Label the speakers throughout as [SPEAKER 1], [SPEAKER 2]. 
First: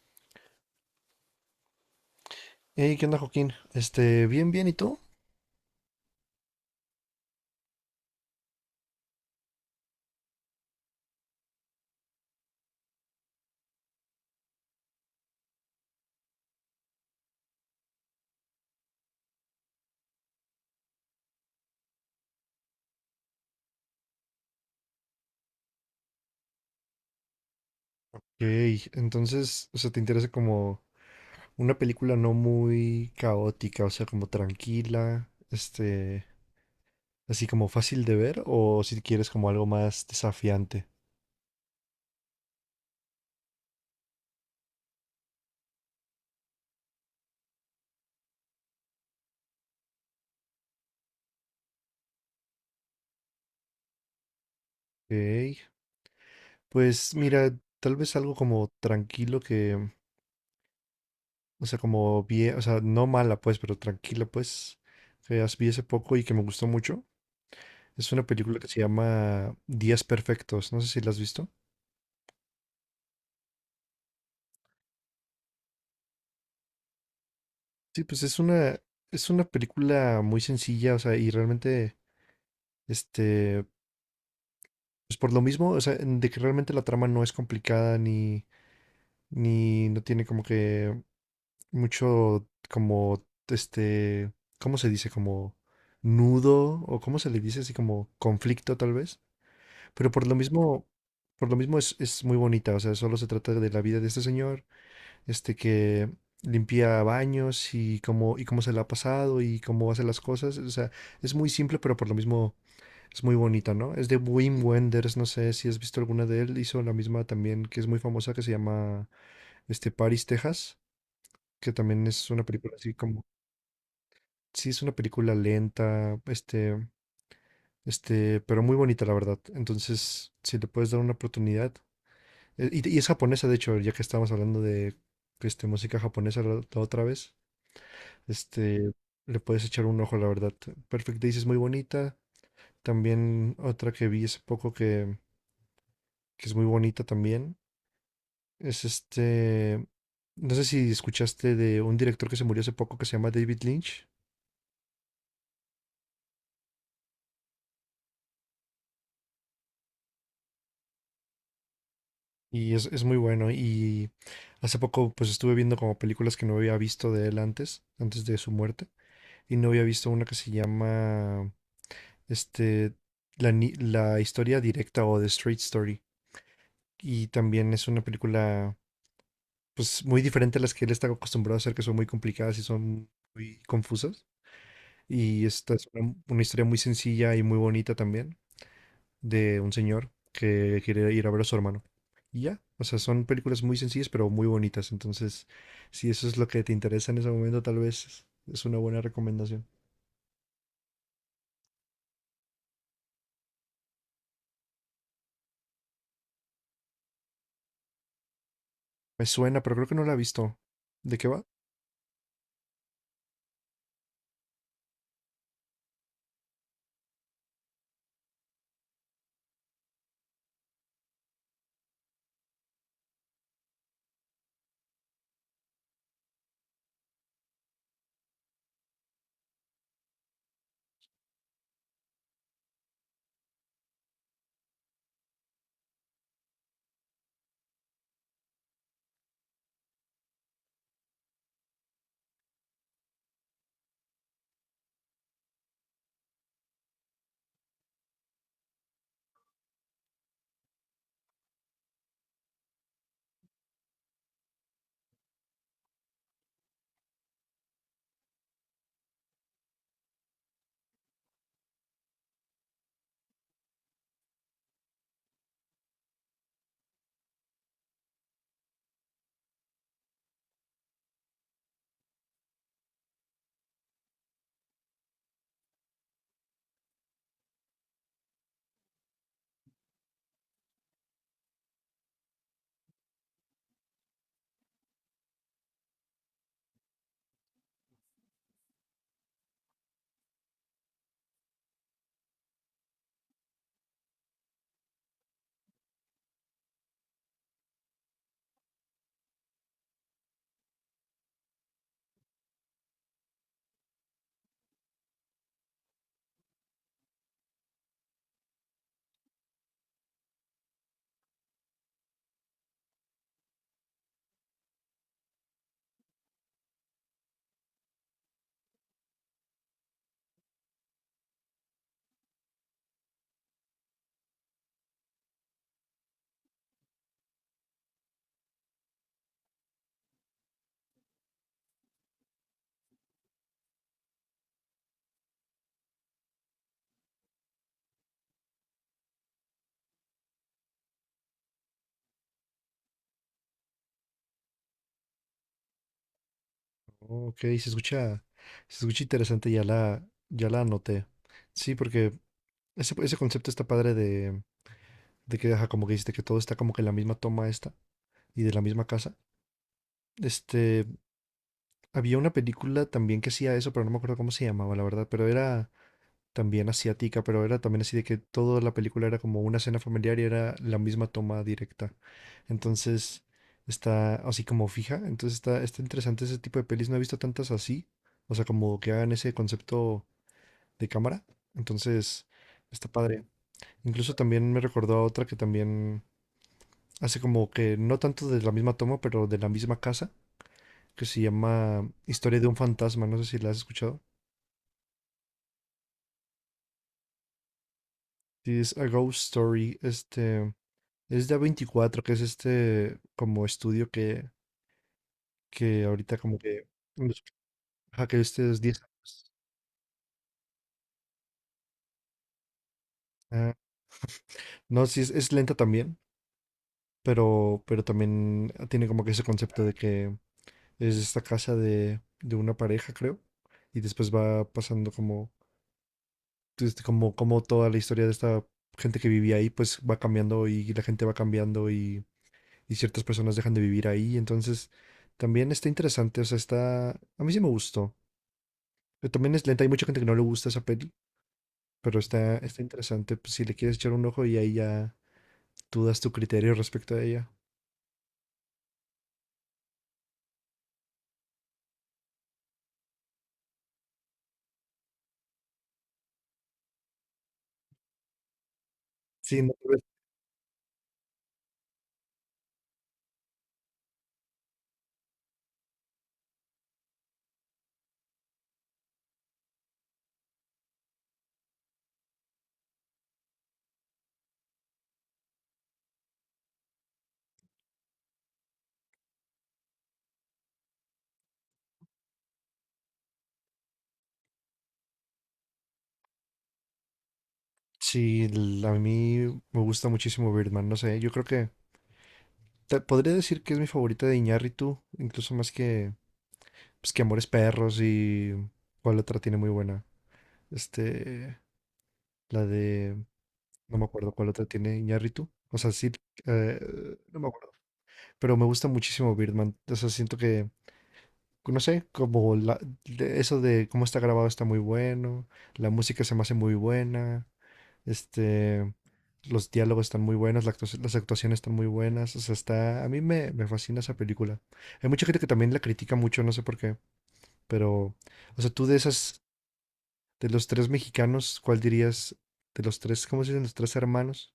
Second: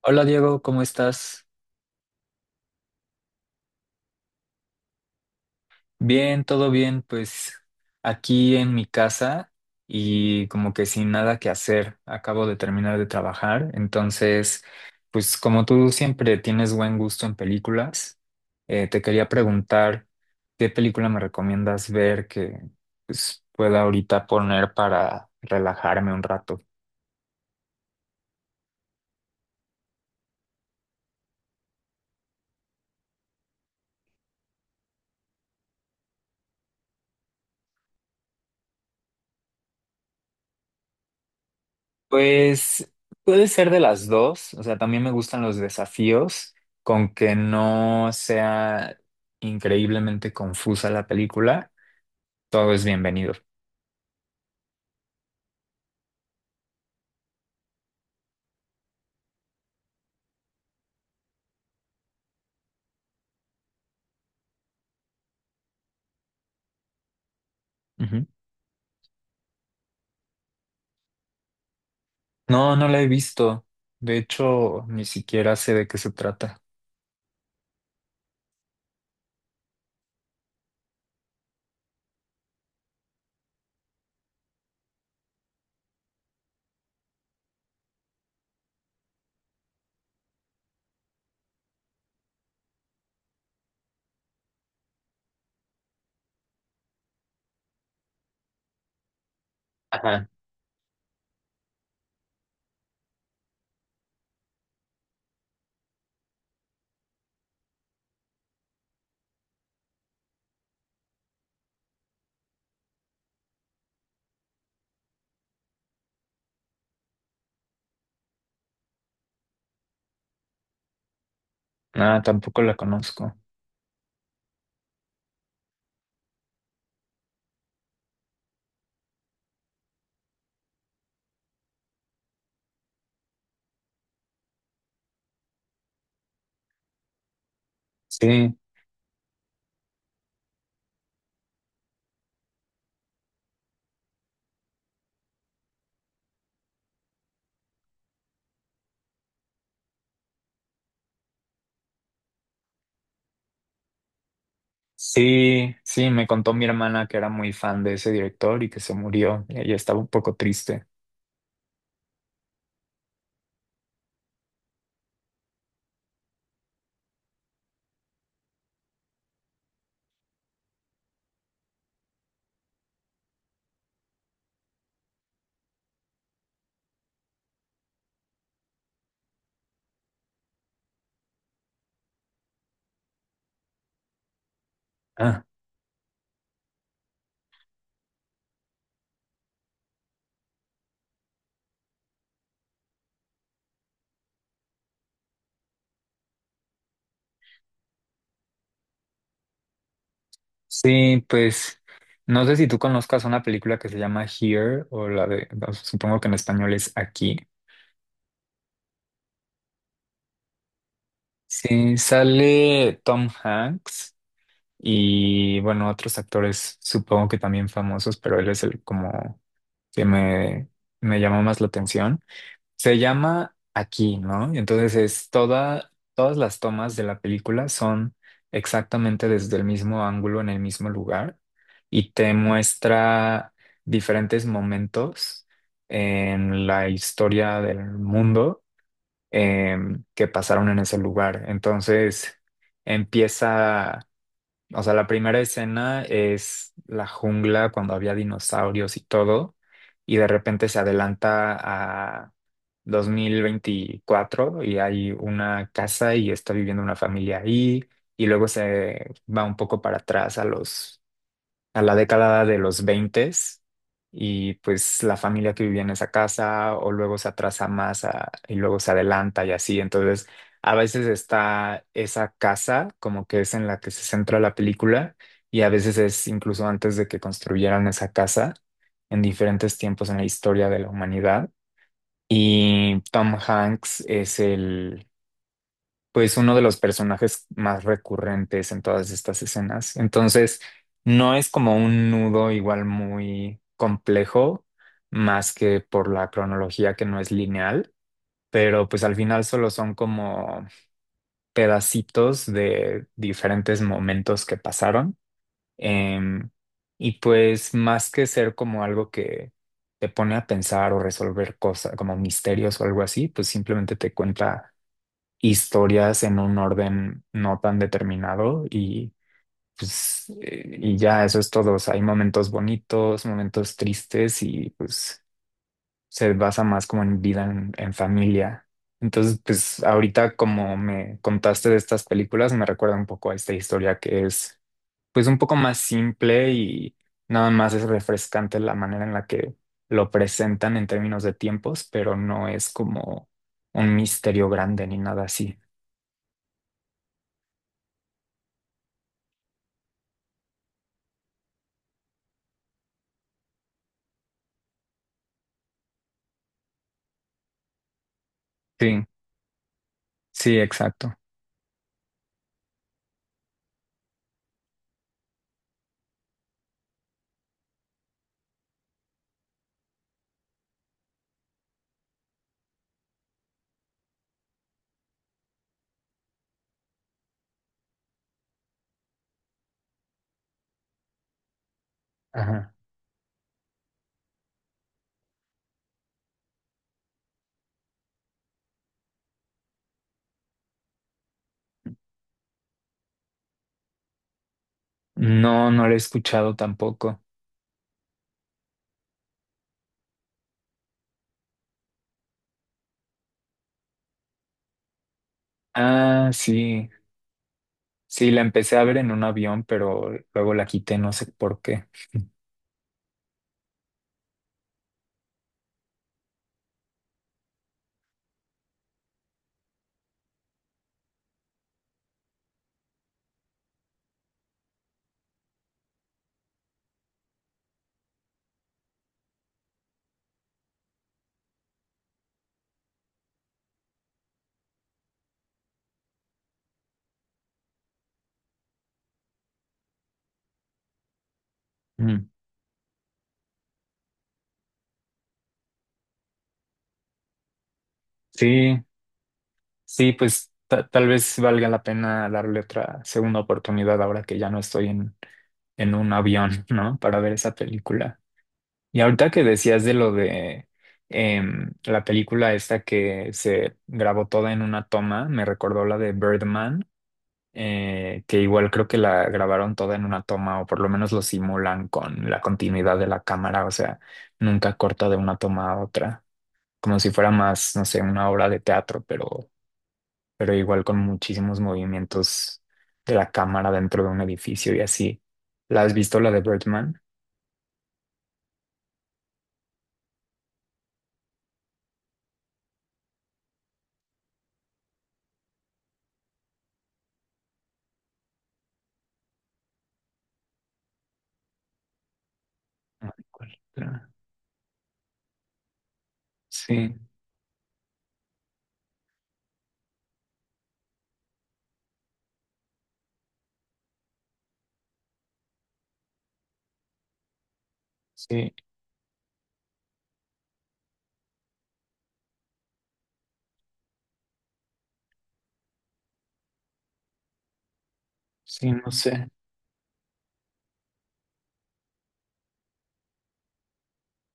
[SPEAKER 1] Hola Diego, ¿cómo estás?
[SPEAKER 2] Hey, ¿qué onda, Joaquín? Bien, bien, ¿y tú?
[SPEAKER 1] Bien, todo bien, pues aquí en mi casa y como que sin nada que hacer. Acabo de terminar de trabajar, entonces, pues como tú siempre tienes buen gusto en películas, te quería preguntar qué película me recomiendas ver que pues, pueda ahorita poner para relajarme un rato.
[SPEAKER 2] Ok, entonces, o sea, ¿te interesa como una película no muy caótica, o sea, como tranquila, así como fácil de ver, o si quieres como algo más desafiante?
[SPEAKER 1] Pues puede ser de las dos, o sea, también me gustan los desafíos, con que no sea increíblemente confusa la película, todo es bienvenido.
[SPEAKER 2] Ok, pues mira, tal vez algo como tranquilo que, o sea, como bien, o sea, no mala pues, pero tranquila pues, que vi hace poco y que me gustó mucho. Es
[SPEAKER 1] Ujú.
[SPEAKER 2] una película que se llama Días Perfectos, no sé si la has visto.
[SPEAKER 1] No, no la he visto, de hecho, ni siquiera sé de qué se trata.
[SPEAKER 2] Sí, pues es una película muy sencilla, o sea, y realmente, este, pues por lo mismo, o sea, de que realmente la trama no es complicada, ni no tiene como que mucho, como, ¿cómo se dice? Como nudo, o cómo se le dice, así como conflicto tal vez, pero por
[SPEAKER 1] Ajá.
[SPEAKER 2] lo mismo, por lo mismo es muy bonita. O sea, solo se trata de la vida de este señor que limpia baños y cómo se la ha pasado y cómo hace las cosas. O sea, es muy simple, pero por lo mismo es muy bonita, ¿no? Es de Wim Wenders, no sé si has visto alguna de él. Hizo la misma también, que es muy famosa, que se llama Paris, Texas, que también
[SPEAKER 1] Nada,
[SPEAKER 2] es una
[SPEAKER 1] tampoco la
[SPEAKER 2] película así como.
[SPEAKER 1] conozco.
[SPEAKER 2] Sí, es una película lenta, pero muy bonita, la verdad. Entonces, si le puedes dar una oportunidad. Y es japonesa, de hecho, ya que estábamos hablando de música japonesa la otra vez.
[SPEAKER 1] Sí,
[SPEAKER 2] Este, Le puedes echar un ojo, la verdad. Perfect Days es muy bonita. También otra que vi hace poco que es muy bonita también. Es este. No sé si escuchaste de un director que se murió hace poco que se llama David Lynch.
[SPEAKER 1] sí, sí, me contó mi hermana que era muy fan de ese director y que se murió, y ella estaba un poco triste.
[SPEAKER 2] Y es muy bueno. Y hace poco pues estuve viendo como películas que no había visto de él antes de su muerte. Y no había visto una que se llama este, la, ni- la historia directa o The Straight Story. Y también es una película pues muy diferente a las que él está acostumbrado a hacer, que son muy complicadas y son muy confusas. Y esta es una historia muy sencilla y muy bonita también, de un señor que quiere ir a ver a su hermano. Y ya, o sea, son películas muy sencillas pero muy bonitas. Entonces, si eso es lo que te interesa en ese momento, tal vez es una buena recomendación.
[SPEAKER 1] Sí, pues no sé si tú conozcas una película que se llama Here o la de, no, supongo que en español es Aquí.
[SPEAKER 2] Me suena, pero creo que no la he visto. ¿De qué va?
[SPEAKER 1] Sí, sale Tom Hanks y bueno, otros actores supongo que también famosos, pero él es el como que me llamó más la atención. Se llama Aquí, ¿no? Y entonces es toda, todas las tomas de la película son exactamente desde el mismo ángulo, en el mismo lugar, y te muestra diferentes momentos en la historia del mundo que pasaron en ese lugar. Entonces empieza, o sea, la primera escena es la jungla cuando había dinosaurios y todo, y de repente se adelanta a 2024 y hay una casa y está viviendo una familia ahí, y luego se va un poco para atrás a los, a la década de los 20, y pues la familia que vivía en esa casa, o luego se atrasa más y luego se adelanta y así. Entonces, a veces está esa casa como que es en la que se centra la película y a veces es incluso antes de que construyeran esa casa en diferentes tiempos en la historia de la humanidad. Y Tom Hanks es pues uno de los personajes más recurrentes en todas estas escenas. Entonces, no es como un nudo igual muy complejo, más que por la cronología que no es lineal, pero pues al final solo son como pedacitos de diferentes momentos que pasaron. Em, y pues más que ser como algo que te pone a pensar o resolver cosas como misterios o algo así, pues simplemente te cuenta historias en un orden no tan determinado y pues y ya eso es todo. O sea, hay momentos bonitos, momentos tristes y pues se basa más como en vida en familia. Entonces, pues ahorita como me contaste de estas películas, me recuerda un poco a esta historia que es pues un poco más simple y nada más es refrescante la manera en la que lo presentan en términos de tiempos, pero no es como un misterio grande ni nada así.
[SPEAKER 2] Ok, se escucha interesante, ya la anoté. Sí, porque ese concepto está padre de que, ajá, como que dijiste que todo está como que en la misma toma esta y de la misma
[SPEAKER 1] Sí.
[SPEAKER 2] casa.
[SPEAKER 1] Sí,
[SPEAKER 2] Este,
[SPEAKER 1] exacto.
[SPEAKER 2] Había una película también que hacía eso, pero no me acuerdo cómo se llamaba, la verdad, pero era también asiática, pero era también así de que toda la película era como una escena familiar y era la misma toma directa. Entonces, está así como fija, entonces está interesante ese tipo de pelis, no he visto tantas así, o sea, como que hagan ese concepto de cámara. Entonces,
[SPEAKER 1] Ajá.
[SPEAKER 2] está padre. Incluso también me recordó a otra que también hace como que no tanto de la misma toma, pero de la misma casa, que se llama Historia de un fantasma, no sé si la has escuchado.
[SPEAKER 1] No, no la he escuchado tampoco.
[SPEAKER 2] Sí, es A Ghost Story, es de A24, que es este como estudio que ahorita
[SPEAKER 1] Ah,
[SPEAKER 2] como que,
[SPEAKER 1] sí.
[SPEAKER 2] ajá, que
[SPEAKER 1] Sí, la
[SPEAKER 2] este es
[SPEAKER 1] empecé
[SPEAKER 2] 10
[SPEAKER 1] a ver en un
[SPEAKER 2] años.
[SPEAKER 1] avión, pero luego la quité, no sé por qué.
[SPEAKER 2] Ah, no, sí, es lenta también, pero también tiene como que ese concepto de que es esta casa de una pareja, creo, y después va pasando como como toda la historia de esta gente que vivía ahí, pues va cambiando y la gente va cambiando y ciertas personas dejan de vivir ahí. Entonces, también está interesante. O sea, está, a mí sí me gustó. Pero también es lenta, hay mucha gente que no le gusta esa peli, pero
[SPEAKER 1] Mm.
[SPEAKER 2] está interesante. Pues, si le quieres echar un ojo y ahí ya tú das tu criterio respecto a ella.
[SPEAKER 1] Sí, sí, pues tal vez valga la pena darle otra segunda oportunidad ahora que ya no estoy en un avión, ¿no? Para ver esa película. Y ahorita
[SPEAKER 2] Sí,
[SPEAKER 1] que
[SPEAKER 2] no,
[SPEAKER 1] decías de lo de la película esta que se grabó toda en una toma, me recordó la de Birdman, que igual creo que la grabaron toda en una toma o por lo menos lo simulan con la continuidad de la cámara, o sea, nunca corta de una toma a otra, como si fuera más, no sé, una obra de teatro, pero igual con muchísimos movimientos de la cámara dentro de un edificio y así. ¿La has visto la de Birdman?
[SPEAKER 2] sí, a mí me gusta muchísimo Birdman, no sé, yo creo que podría decir que es mi favorita de Iñárritu, incluso más que, pues, que Amores Perros. Y cuál otra tiene muy buena. Este, la de,
[SPEAKER 1] Ay, ¿cuál
[SPEAKER 2] no me
[SPEAKER 1] otra?
[SPEAKER 2] acuerdo cuál otra tiene Iñárritu. O sea, sí, eh,
[SPEAKER 1] Sí,
[SPEAKER 2] no me acuerdo. Pero me gusta muchísimo Birdman. O sea, siento que, no sé, eso de cómo está grabado está muy bueno. La música se me hace muy buena.
[SPEAKER 1] sí,
[SPEAKER 2] Este, los diálogos están muy buenos. Las actuaciones están muy buenas. O sea, a mí me fascina esa película. Hay mucha gente que también la critica mucho, no sé por qué. Pero, o sea, tú
[SPEAKER 1] sí,
[SPEAKER 2] de
[SPEAKER 1] no
[SPEAKER 2] esas.
[SPEAKER 1] sé.
[SPEAKER 2] De los tres mexicanos, ¿cuál dirías? De los tres, ¿cómo se dicen? Los tres hermanos,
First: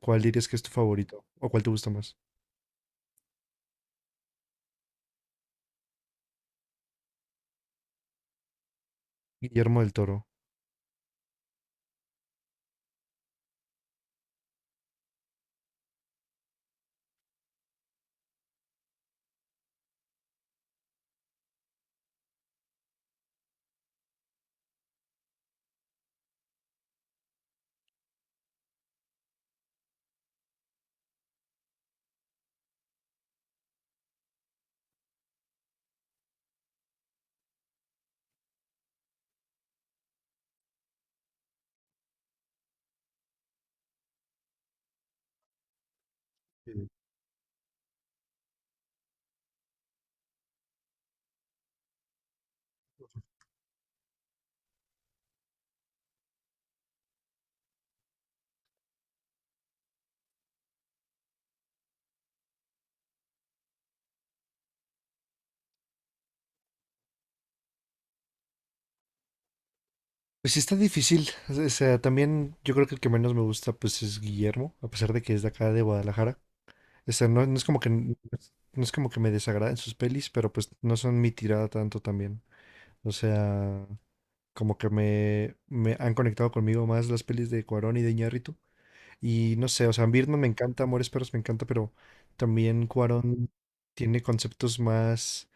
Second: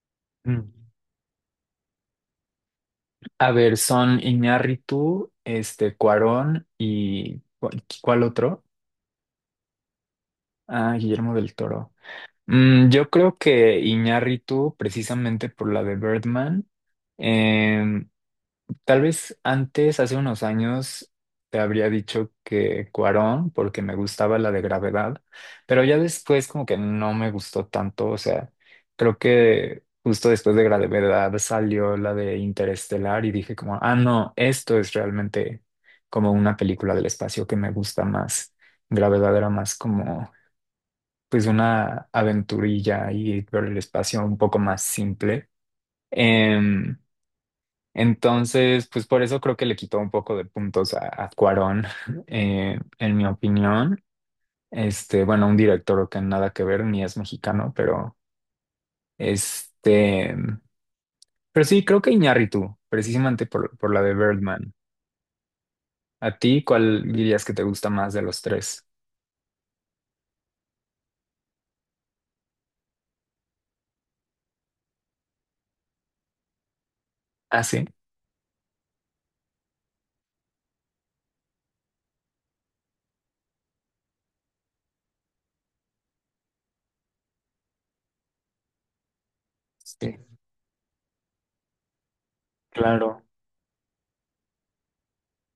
[SPEAKER 2] ¿cuál dirías que es
[SPEAKER 1] Mm.
[SPEAKER 2] tu favorito? ¿O cuál te gusta más?
[SPEAKER 1] A ver, son Iñárritu, este, Cuarón y ¿cuál otro?
[SPEAKER 2] Guillermo del Toro.
[SPEAKER 1] Ah, Guillermo del Toro. Yo creo que Iñárritu, precisamente por la de Birdman. em, Tal vez antes, hace unos años, te habría dicho que Cuarón, porque me gustaba la de Gravedad, pero ya después como que no me gustó tanto, o sea, creo que justo después de Gravedad salió la de Interestelar y dije como, ah, no, esto es realmente como una película del espacio que me gusta más. Gravedad era más como pues una aventurilla y por el espacio un poco más simple.
[SPEAKER 2] Sí.
[SPEAKER 1] Em, entonces, pues por eso creo que le quitó un poco de puntos a Cuarón, en mi opinión. Este, bueno, un director que nada que ver, ni es mexicano, pero este, pero sí, creo que Iñárritu, precisamente por la de Birdman. ¿A ti cuál dirías que te gusta más de los tres?
[SPEAKER 2] Pues sí, está difícil. O sea, también yo creo que el que menos me gusta pues es Guillermo, a pesar de que es de acá de Guadalajara. O sea, no, no
[SPEAKER 1] Ah,
[SPEAKER 2] es como
[SPEAKER 1] sí.
[SPEAKER 2] que n- no es como que me desagraden sus pelis, pero pues no son mi tirada tanto también. O sea, como que me han conectado conmigo más las pelis de Cuarón y de Iñárritu. Y no sé, o sea,
[SPEAKER 1] Sí,
[SPEAKER 2] Birdman me encanta, Amores Perros me encanta, pero también
[SPEAKER 1] claro.
[SPEAKER 2] Cuarón tiene conceptos más,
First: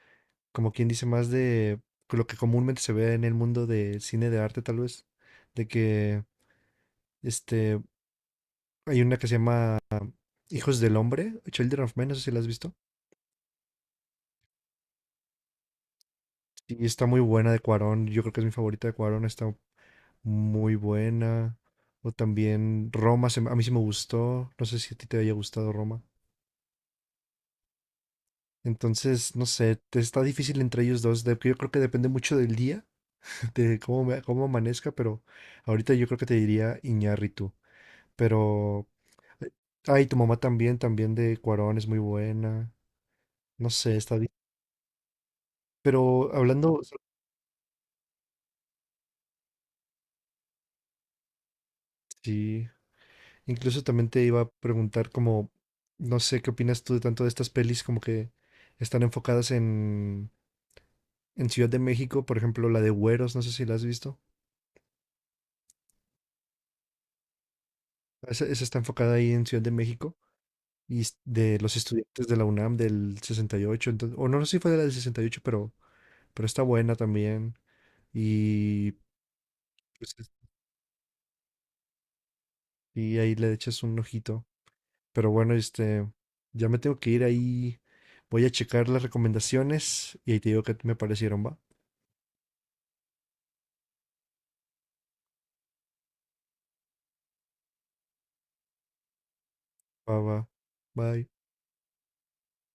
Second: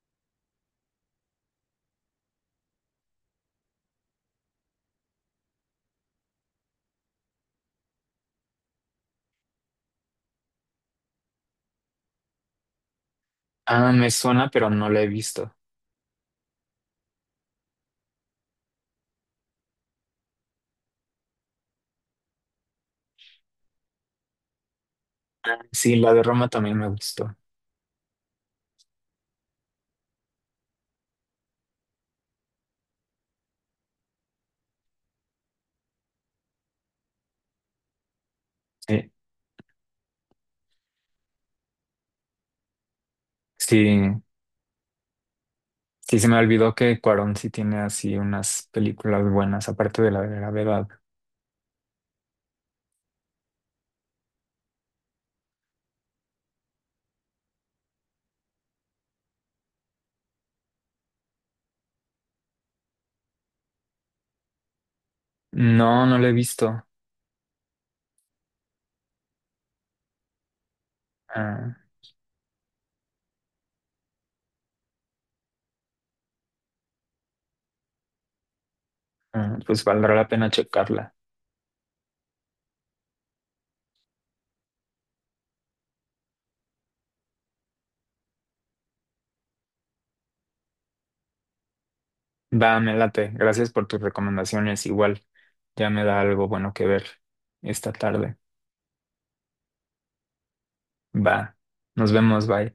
[SPEAKER 2] como quien dice, más de lo que comúnmente se ve en el mundo del cine de arte, tal vez, de que este hay una que se llama Hijos del Hombre, Children of Men, no sé si la has visto.
[SPEAKER 1] Ah, me suena, pero no la he visto.
[SPEAKER 2] Y está muy buena de Cuarón, yo creo que es mi favorita de Cuarón, está muy buena. O también Roma, a mí sí me gustó, no sé si a ti te haya
[SPEAKER 1] Ah,
[SPEAKER 2] gustado
[SPEAKER 1] sí,
[SPEAKER 2] Roma.
[SPEAKER 1] la de Roma también me gustó.
[SPEAKER 2] Entonces, no sé, está difícil entre ellos dos. Yo creo que depende mucho del día, de cómo amanezca, pero ahorita yo creo que te diría Iñárritu. Pero,
[SPEAKER 1] Sí,
[SPEAKER 2] eh, ay, tu mamá también, también de Cuarón es muy buena. No sé, está
[SPEAKER 1] sí,
[SPEAKER 2] bien.
[SPEAKER 1] sí se
[SPEAKER 2] Pero
[SPEAKER 1] me olvidó
[SPEAKER 2] hablando, so,
[SPEAKER 1] que Cuarón sí tiene así unas películas buenas, aparte de la de Gravedad.
[SPEAKER 2] sí, incluso también te iba a preguntar como, no sé, ¿qué opinas tú de tanto de estas pelis como que están enfocadas en Ciudad de México? Por ejemplo, la de Güeros, no sé si la has visto.
[SPEAKER 1] No, no la he visto.
[SPEAKER 2] Esa está enfocada ahí en Ciudad de México, de
[SPEAKER 1] Ah,
[SPEAKER 2] los estudiantes de la UNAM del 68. Entonces, o no, sé si fue de la del 68, pero está buena también. Y
[SPEAKER 1] ah, pues valdrá
[SPEAKER 2] pues,
[SPEAKER 1] la pena checarla.
[SPEAKER 2] y ahí le echas un ojito. Pero bueno, ya me tengo que ir ahí. Voy a checar las recomendaciones y ahí te digo qué me parecieron, va.
[SPEAKER 1] Va, me late. Gracias por tus recomendaciones. Igual ya me da algo bueno que ver esta tarde.
[SPEAKER 2] Va, va. Bye.
[SPEAKER 1] Va, nos vemos, bye.